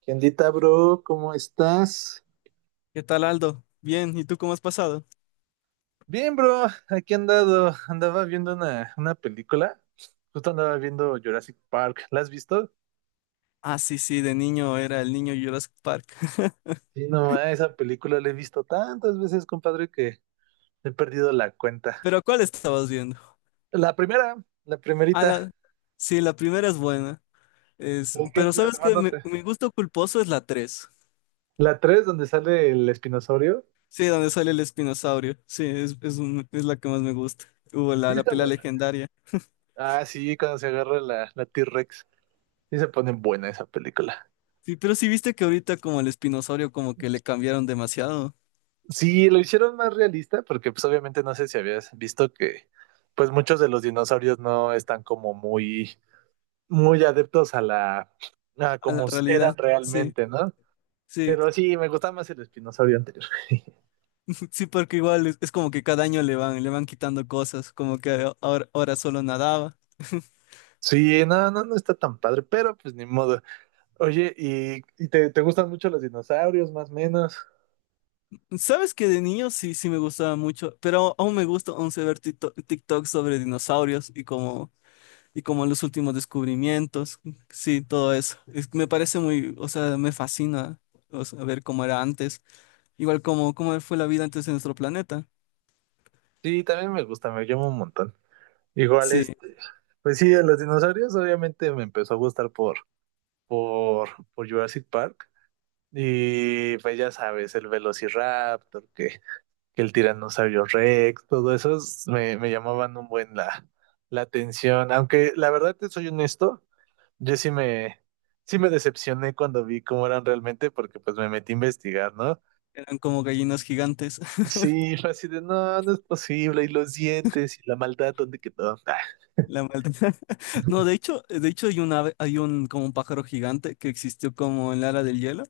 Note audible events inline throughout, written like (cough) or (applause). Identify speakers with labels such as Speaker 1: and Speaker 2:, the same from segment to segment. Speaker 1: ¿Qué ondita, bro? ¿Cómo estás?
Speaker 2: ¿Qué tal, Aldo? Bien, ¿y tú cómo has pasado?
Speaker 1: Bien, bro, aquí he andado, andaba viendo una película, justo andaba viendo Jurassic Park. ¿La has visto?
Speaker 2: Ah, sí, sí, de niño era el niño Jurassic Park. (laughs)
Speaker 1: Sí, no, ma, esa película la he visto tantas veces, compadre, que he perdido la cuenta.
Speaker 2: ¿Pero cuál estabas viendo?
Speaker 1: La primera, la
Speaker 2: Ah,
Speaker 1: primerita,
Speaker 2: la... Sí, la primera es buena. Pero
Speaker 1: la
Speaker 2: sabes
Speaker 1: demás
Speaker 2: que
Speaker 1: no.
Speaker 2: mi gusto culposo es la 3.
Speaker 1: La tres, donde sale el espinosaurio,
Speaker 2: Sí, donde sale el espinosaurio. Sí, es la que más me gusta. Hubo
Speaker 1: sí
Speaker 2: la
Speaker 1: está
Speaker 2: pelea
Speaker 1: buena.
Speaker 2: legendaria.
Speaker 1: Ah, sí, cuando se agarra la T-Rex, sí se pone buena esa película.
Speaker 2: Sí, pero sí viste que ahorita como el espinosaurio como que le cambiaron demasiado
Speaker 1: Sí, lo hicieron más realista porque pues obviamente no sé si habías visto que pues muchos de los dinosaurios no están como muy adeptos a la a
Speaker 2: a la
Speaker 1: como
Speaker 2: realidad.
Speaker 1: eran
Speaker 2: Sí.
Speaker 1: realmente, ¿no?
Speaker 2: Sí,
Speaker 1: Pero sí, me gustaba más el espinosaurio anterior. (laughs)
Speaker 2: (laughs) sí, porque igual es como que cada año le van quitando cosas, como que ahora solo nadaba.
Speaker 1: Sí, no está tan padre, pero pues ni modo. Oye, ¿y te gustan mucho los dinosaurios, más o menos?
Speaker 2: Sabes que de niño sí, sí me gustaba mucho, pero aún me gusta, aún sé ver TikTok sobre dinosaurios y como los últimos descubrimientos. Sí, todo eso. Me parece muy, o sea, me fascina, o sea, ver cómo era antes. Igual como cómo fue la vida antes de nuestro planeta.
Speaker 1: Sí, también me gusta, me llama un montón. Igual
Speaker 2: Sí,
Speaker 1: pues sí, de los dinosaurios obviamente me empezó a gustar por, por Jurassic Park. Y pues ya sabes, el Velociraptor, que el Tiranosaurio Rex, todo eso me llamaban un buen la atención. Aunque la verdad te soy honesto, yo sí me, sí me decepcioné cuando vi cómo eran realmente, porque pues me metí a investigar, ¿no?
Speaker 2: eran como gallinas gigantes. (laughs)
Speaker 1: Sí, fue así de, no, no es posible, y los dientes, y la maldad, ¿dónde quedó?
Speaker 2: La maldita. (laughs) No, de hecho hay un ave, hay un, como un pájaro gigante que existió como en la era del hielo.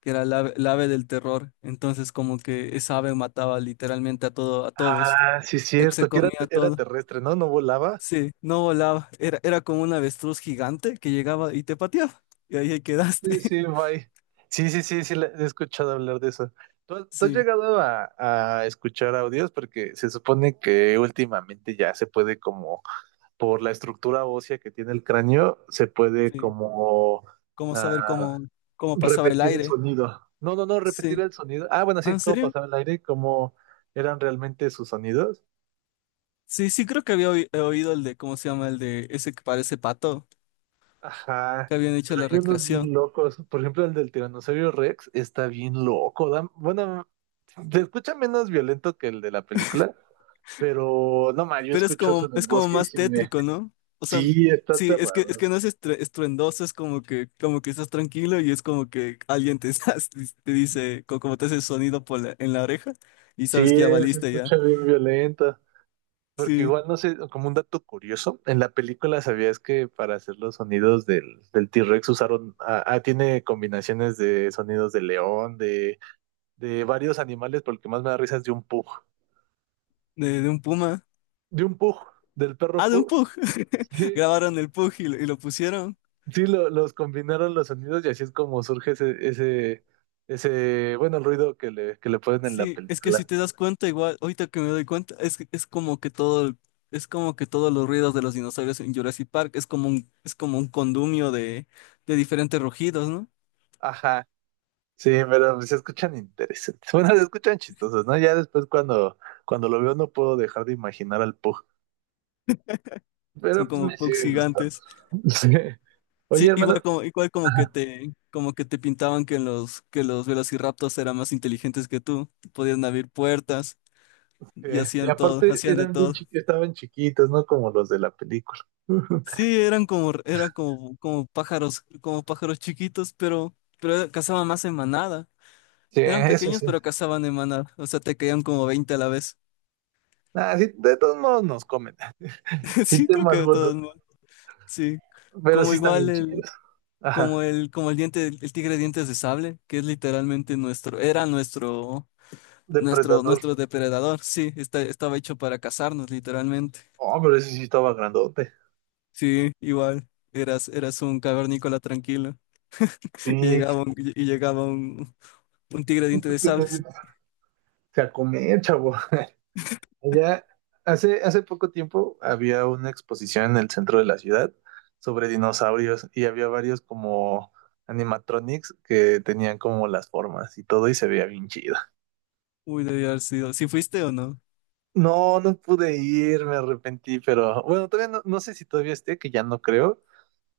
Speaker 2: Que era el ave del terror. Entonces, como que esa ave mataba literalmente a todo, a todos.
Speaker 1: Sí es
Speaker 2: Ya que se
Speaker 1: cierto, que
Speaker 2: comía
Speaker 1: era
Speaker 2: todo.
Speaker 1: terrestre, ¿no? No volaba.
Speaker 2: Sí, no volaba. Era como un avestruz gigante que llegaba y te pateaba. Y ahí
Speaker 1: Sí,
Speaker 2: quedaste.
Speaker 1: sí,
Speaker 2: (laughs)
Speaker 1: bye. Sí, sí, sí, sí, he escuchado hablar de eso. ¿ tú has
Speaker 2: Sí,
Speaker 1: llegado a escuchar audios? Porque se supone que últimamente ya se puede como, por la estructura ósea que tiene el cráneo, se puede
Speaker 2: sí.
Speaker 1: como
Speaker 2: ¿Cómo saber
Speaker 1: ah,
Speaker 2: cómo pasaba el
Speaker 1: repetir el
Speaker 2: aire?
Speaker 1: sonido. No, no, no, repetir
Speaker 2: Sí.
Speaker 1: el sonido. Ah, bueno,
Speaker 2: Ah,
Speaker 1: sí,
Speaker 2: ¿en
Speaker 1: cómo
Speaker 2: serio?
Speaker 1: pasaba el aire, cómo eran realmente sus sonidos.
Speaker 2: Sí, sí, creo que he oído el de, ¿cómo se llama? El de ese que parece pato,
Speaker 1: Ajá,
Speaker 2: que habían hecho
Speaker 1: pero
Speaker 2: la
Speaker 1: hay unos
Speaker 2: recreación.
Speaker 1: bien locos. Por ejemplo, el del Tiranosaurio Rex está bien loco. Bueno, se escucha menos violento que el de la película, pero no más, yo
Speaker 2: Pero es
Speaker 1: escucho eso
Speaker 2: como,
Speaker 1: en el
Speaker 2: es como
Speaker 1: bosque y
Speaker 2: más
Speaker 1: sí me...
Speaker 2: tétrico, ¿no? O sea,
Speaker 1: Sí, está
Speaker 2: sí, es que
Speaker 1: aterrador.
Speaker 2: no es estruendoso, es como que estás tranquilo y es como que alguien te, (laughs) te dice, como te hace el sonido en la oreja, y
Speaker 1: Sí,
Speaker 2: sabes que ya
Speaker 1: se
Speaker 2: valiste ya.
Speaker 1: escucha bien violento. Porque
Speaker 2: Sí,
Speaker 1: igual, no sé, como un dato curioso, en la película sabías que para hacer los sonidos del T-Rex usaron, tiene combinaciones de sonidos de león, de varios animales, porque más me da risa es de un pug.
Speaker 2: de un puma.
Speaker 1: de un pug, del perro
Speaker 2: Ah, de un
Speaker 1: pug.
Speaker 2: pug.
Speaker 1: Sí,
Speaker 2: (laughs) Grabaron el pug y lo pusieron.
Speaker 1: los combinaron los sonidos y así es como surge bueno, el ruido que que le ponen en la
Speaker 2: Sí, es que si
Speaker 1: película.
Speaker 2: te das cuenta, igual, ahorita que me doy cuenta, es como que todo, es como que todos los ruidos de los dinosaurios en Jurassic Park es como un condumio de diferentes rugidos, ¿no?
Speaker 1: Ajá, sí, pero se escuchan interesantes. Bueno, se escuchan chistosos, ¿no? Ya después cuando lo veo no puedo dejar de imaginar al pug.
Speaker 2: Son
Speaker 1: Pero pues
Speaker 2: como
Speaker 1: me
Speaker 2: pugs
Speaker 1: sigue gustando.
Speaker 2: gigantes.
Speaker 1: (laughs) Sí. Oye,
Speaker 2: Sí,
Speaker 1: hermano.
Speaker 2: igual
Speaker 1: Ajá.
Speaker 2: como que te pintaban que que los velociraptors eran más inteligentes que tú. Podían abrir puertas
Speaker 1: Sí,
Speaker 2: y
Speaker 1: y
Speaker 2: hacían todo,
Speaker 1: aparte
Speaker 2: hacían de
Speaker 1: eran
Speaker 2: todo.
Speaker 1: estaban chiquitos, ¿no? Como los de la película. (laughs)
Speaker 2: Sí, como pájaros chiquitos, pero cazaban más en manada.
Speaker 1: Sí,
Speaker 2: Eran
Speaker 1: eso
Speaker 2: pequeños,
Speaker 1: sí.
Speaker 2: pero cazaban en manada. O sea, te caían como 20 a la vez.
Speaker 1: Ah, sí, de todos modos nos comen.
Speaker 2: (laughs)
Speaker 1: Sí
Speaker 2: Sí, creo
Speaker 1: tengo
Speaker 2: que de
Speaker 1: algunos,
Speaker 2: todos modos. Sí.
Speaker 1: pero
Speaker 2: Como
Speaker 1: sí están
Speaker 2: igual
Speaker 1: bien chidos. Ajá.
Speaker 2: como el diente, el tigre de dientes de sable, que es literalmente nuestro, era nuestro. Nuestro,
Speaker 1: Depredador.
Speaker 2: nuestro depredador, sí, estaba hecho para cazarnos, literalmente.
Speaker 1: Oh, pero ese sí estaba grandote.
Speaker 2: Sí, igual. Eras un cavernícola tranquilo. (laughs) Y
Speaker 1: Sí.
Speaker 2: llegaba un, y llegaba un, un tigre diente de sables.
Speaker 1: Se a comer, chavo. (laughs) Allá, hace poco tiempo había una exposición en el centro de la ciudad sobre dinosaurios y había varios como animatronics que tenían como las formas y todo y se veía bien chido.
Speaker 2: Uy, debió haber sido. ¿Sí fuiste o no?
Speaker 1: No, no pude ir, me arrepentí, pero bueno, todavía no, no sé si todavía esté, que ya no creo,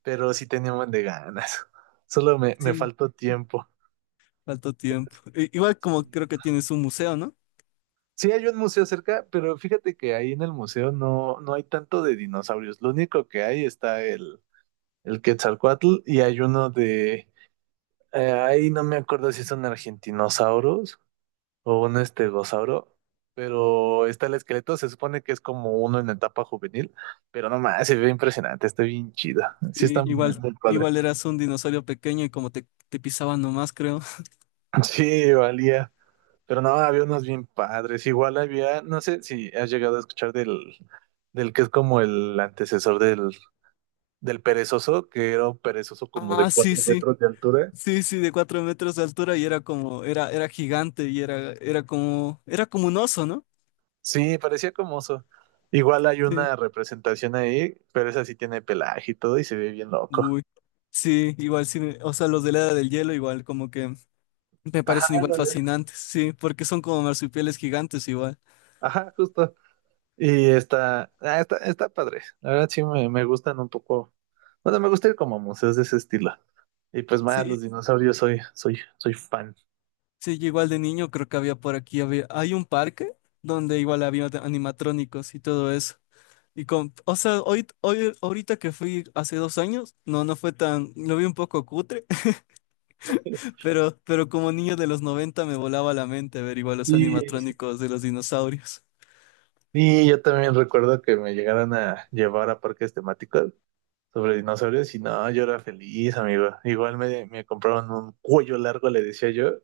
Speaker 1: pero sí tenía un buen de ganas. (laughs) Solo me
Speaker 2: Sí,
Speaker 1: faltó tiempo.
Speaker 2: faltó
Speaker 1: Pero
Speaker 2: tiempo.
Speaker 1: sí.
Speaker 2: Igual como creo que tienes un museo, ¿no?
Speaker 1: Sí hay un museo cerca, pero fíjate que ahí en el museo no, no hay tanto de dinosaurios. Lo único que hay está el Quetzalcóatl y hay uno de... ahí no me acuerdo si son argentinosaurus o un estegosauro, pero está el esqueleto, se supone que es como uno en etapa juvenil, pero no más, se ve impresionante, está bien chido. Sí
Speaker 2: Sí,
Speaker 1: está muy,
Speaker 2: igual,
Speaker 1: muy padre.
Speaker 2: igual eras un dinosaurio pequeño, y como te pisaban nomás, creo. (laughs)
Speaker 1: (laughs) Sí, valía. Pero no, había unos bien padres. Igual había, no sé si has llegado a escuchar del que es como el antecesor del perezoso, que era un perezoso como
Speaker 2: Ah,
Speaker 1: de
Speaker 2: sí,
Speaker 1: cuatro
Speaker 2: sí.
Speaker 1: metros de altura.
Speaker 2: Sí, sí, de 4 metros de altura, y era gigante, y era como un oso, ¿no?
Speaker 1: Sí, parecía como oso. Igual hay
Speaker 2: Sí.
Speaker 1: una representación ahí, pero esa sí tiene pelaje y todo y se ve bien loco.
Speaker 2: Uy, sí, igual sí, o sea, los de la Edad del Hielo igual como que me
Speaker 1: Ajá,
Speaker 2: parecen igual
Speaker 1: ándale.
Speaker 2: fascinantes, sí, porque son como marsupiales gigantes igual.
Speaker 1: Ajá, justo. Y está padre. La verdad me gustan un poco. Bueno, me gusta ir como a museos de ese estilo. Y pues más,
Speaker 2: Sí,
Speaker 1: los dinosaurios soy fan.
Speaker 2: sí, yo igual de niño creo que había por aquí, había, hay un parque donde igual había animatrónicos y todo eso. Y con, o sea, hoy, ahorita que fui hace 2 años, no fue tan, lo vi un poco cutre, (laughs) pero como niño de los 90 me volaba la mente ver igual los
Speaker 1: Sí.
Speaker 2: animatrónicos de los dinosaurios. (laughs)
Speaker 1: Y yo también recuerdo que me llegaron a llevar a parques temáticos sobre dinosaurios y no, yo era feliz, amigo. Igual me compraron un cuello largo, le decía yo,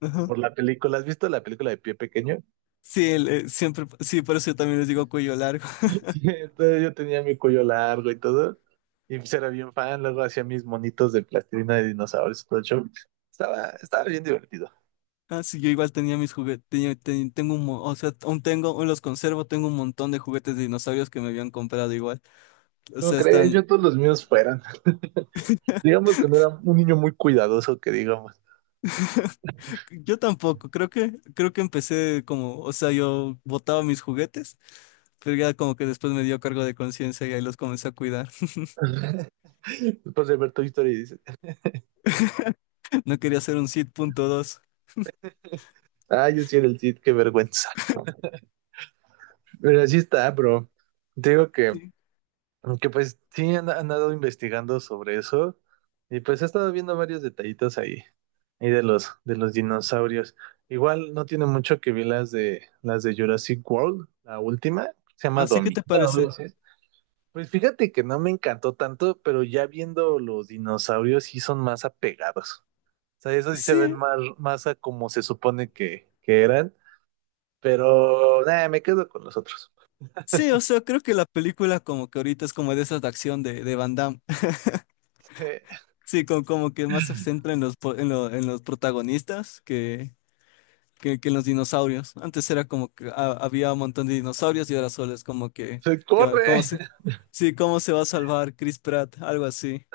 Speaker 2: Ajá.
Speaker 1: por la película. ¿Has visto la película de Pie Pequeño?
Speaker 2: Sí, siempre, sí, por eso yo también les digo cuello largo.
Speaker 1: (laughs) Entonces yo tenía mi cuello largo y todo. Y pues era bien fan, luego hacía mis monitos de plastilina de dinosaurios y todo el show. Estaba bien divertido.
Speaker 2: Ah, sí, yo igual tenía mis juguetes, o sea, aún tengo, aún los conservo, tengo un montón de juguetes de dinosaurios que me habían comprado igual. O
Speaker 1: No
Speaker 2: sea,
Speaker 1: crees,
Speaker 2: están,
Speaker 1: yo todos los míos fueran. (laughs) Digamos que no era un niño muy cuidadoso, que digamos.
Speaker 2: yo tampoco, creo que empecé como, o sea, yo botaba mis juguetes, pero ya como que después me dio cargo de conciencia y ahí los comencé a cuidar.
Speaker 1: (laughs) Después de ver tu historia.
Speaker 2: (laughs) No quería hacer un Sid.2.
Speaker 1: Ah, yo sí era el Cid, qué vergüenza. (laughs) Pero así está, bro. Te digo
Speaker 2: Sí.
Speaker 1: que pues han andado investigando sobre eso y pues he estado viendo varios detallitos ahí, ahí de los dinosaurios. Igual no tiene mucho que ver las de Jurassic World, la última, se llama
Speaker 2: Así que
Speaker 1: Dominion.
Speaker 2: te
Speaker 1: Algo
Speaker 2: parece.
Speaker 1: así. Pues fíjate que no me encantó tanto, pero ya viendo los dinosaurios sí son más apegados. O sea, esos sí se ven
Speaker 2: Sí,
Speaker 1: más a como se supone que eran, pero nada, me quedo con los otros.
Speaker 2: sí, o
Speaker 1: (laughs)
Speaker 2: sea, creo que la película como que ahorita es como de esas de acción de Van Damme. (laughs)
Speaker 1: Se
Speaker 2: Sí, como que más se centra en los, po- en lo- en los protagonistas que los dinosaurios. Antes era como que había un montón de dinosaurios, y ahora solo es como que,
Speaker 1: se
Speaker 2: que ¿cómo
Speaker 1: corre.
Speaker 2: se, sí, cómo se va a salvar Chris Pratt? Algo así.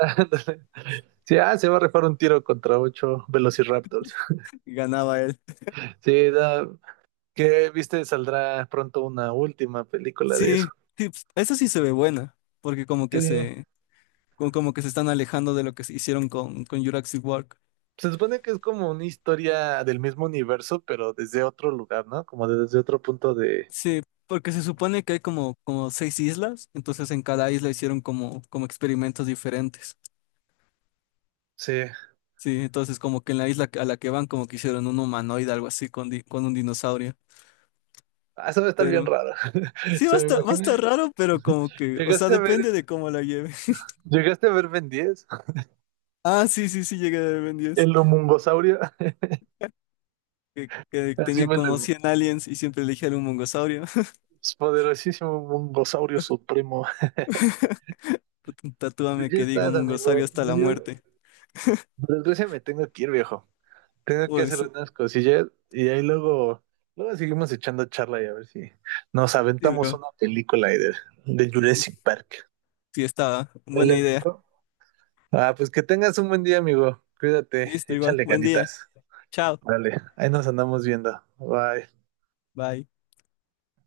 Speaker 1: Sí, ah, se va a rifar un tiro contra ocho Velociraptors.
Speaker 2: Y ganaba él.
Speaker 1: Sí, que viste, saldrá pronto una última película de
Speaker 2: Sí,
Speaker 1: eso.
Speaker 2: sí, pues, esa sí se ve buena, porque como
Speaker 1: Sí.
Speaker 2: que se, como como que se están alejando de lo que se hicieron con Jurassic World.
Speaker 1: Se supone que es como una historia del mismo universo, pero desde otro lugar, ¿no? Como desde otro punto de.
Speaker 2: Sí, porque se supone que hay como seis islas, entonces en cada isla hicieron como experimentos diferentes.
Speaker 1: Sí.
Speaker 2: Sí, entonces como que en la isla a la que van como que hicieron un humanoide, algo así, con un dinosaurio.
Speaker 1: Ah, eso va a estar bien
Speaker 2: Pero
Speaker 1: raro. (laughs)
Speaker 2: sí, va
Speaker 1: Se
Speaker 2: a
Speaker 1: me
Speaker 2: estar, va a estar
Speaker 1: imagina.
Speaker 2: raro, pero como que, o sea,
Speaker 1: ¿Llegaste a ver,
Speaker 2: depende de cómo la lleve. (laughs)
Speaker 1: llegaste a ver Ben 10?
Speaker 2: Ah, sí, sí, sí, llegué a Ben 10,
Speaker 1: El homungosaurio. (laughs)
Speaker 2: que
Speaker 1: Así
Speaker 2: tenía
Speaker 1: me
Speaker 2: como
Speaker 1: lo.
Speaker 2: 100 aliens y siempre elegía un mongosaurio. (laughs)
Speaker 1: Poderosísimo homungosaurio supremo. Pues
Speaker 2: Tatúame
Speaker 1: ya
Speaker 2: que digo
Speaker 1: estás,
Speaker 2: mongosaurio
Speaker 1: amigo.
Speaker 2: hasta
Speaker 1: Pues
Speaker 2: la
Speaker 1: yo,
Speaker 2: muerte.
Speaker 1: por desgracia, me tengo que ir, viejo. Tengo que hacer
Speaker 2: Pues,
Speaker 1: unas cosillas y ahí luego seguimos echando charla y a ver si nos
Speaker 2: sí,
Speaker 1: aventamos
Speaker 2: bro,
Speaker 1: una película ahí de Jurassic Park.
Speaker 2: sí estaba,
Speaker 1: Dale,
Speaker 2: buena idea.
Speaker 1: amigo. Ah, pues que tengas un buen día, amigo. Cuídate,
Speaker 2: Listo, igual,
Speaker 1: échale
Speaker 2: buen día,
Speaker 1: ganitas.
Speaker 2: chao,
Speaker 1: Dale, ahí nos andamos viendo. Bye.
Speaker 2: bye.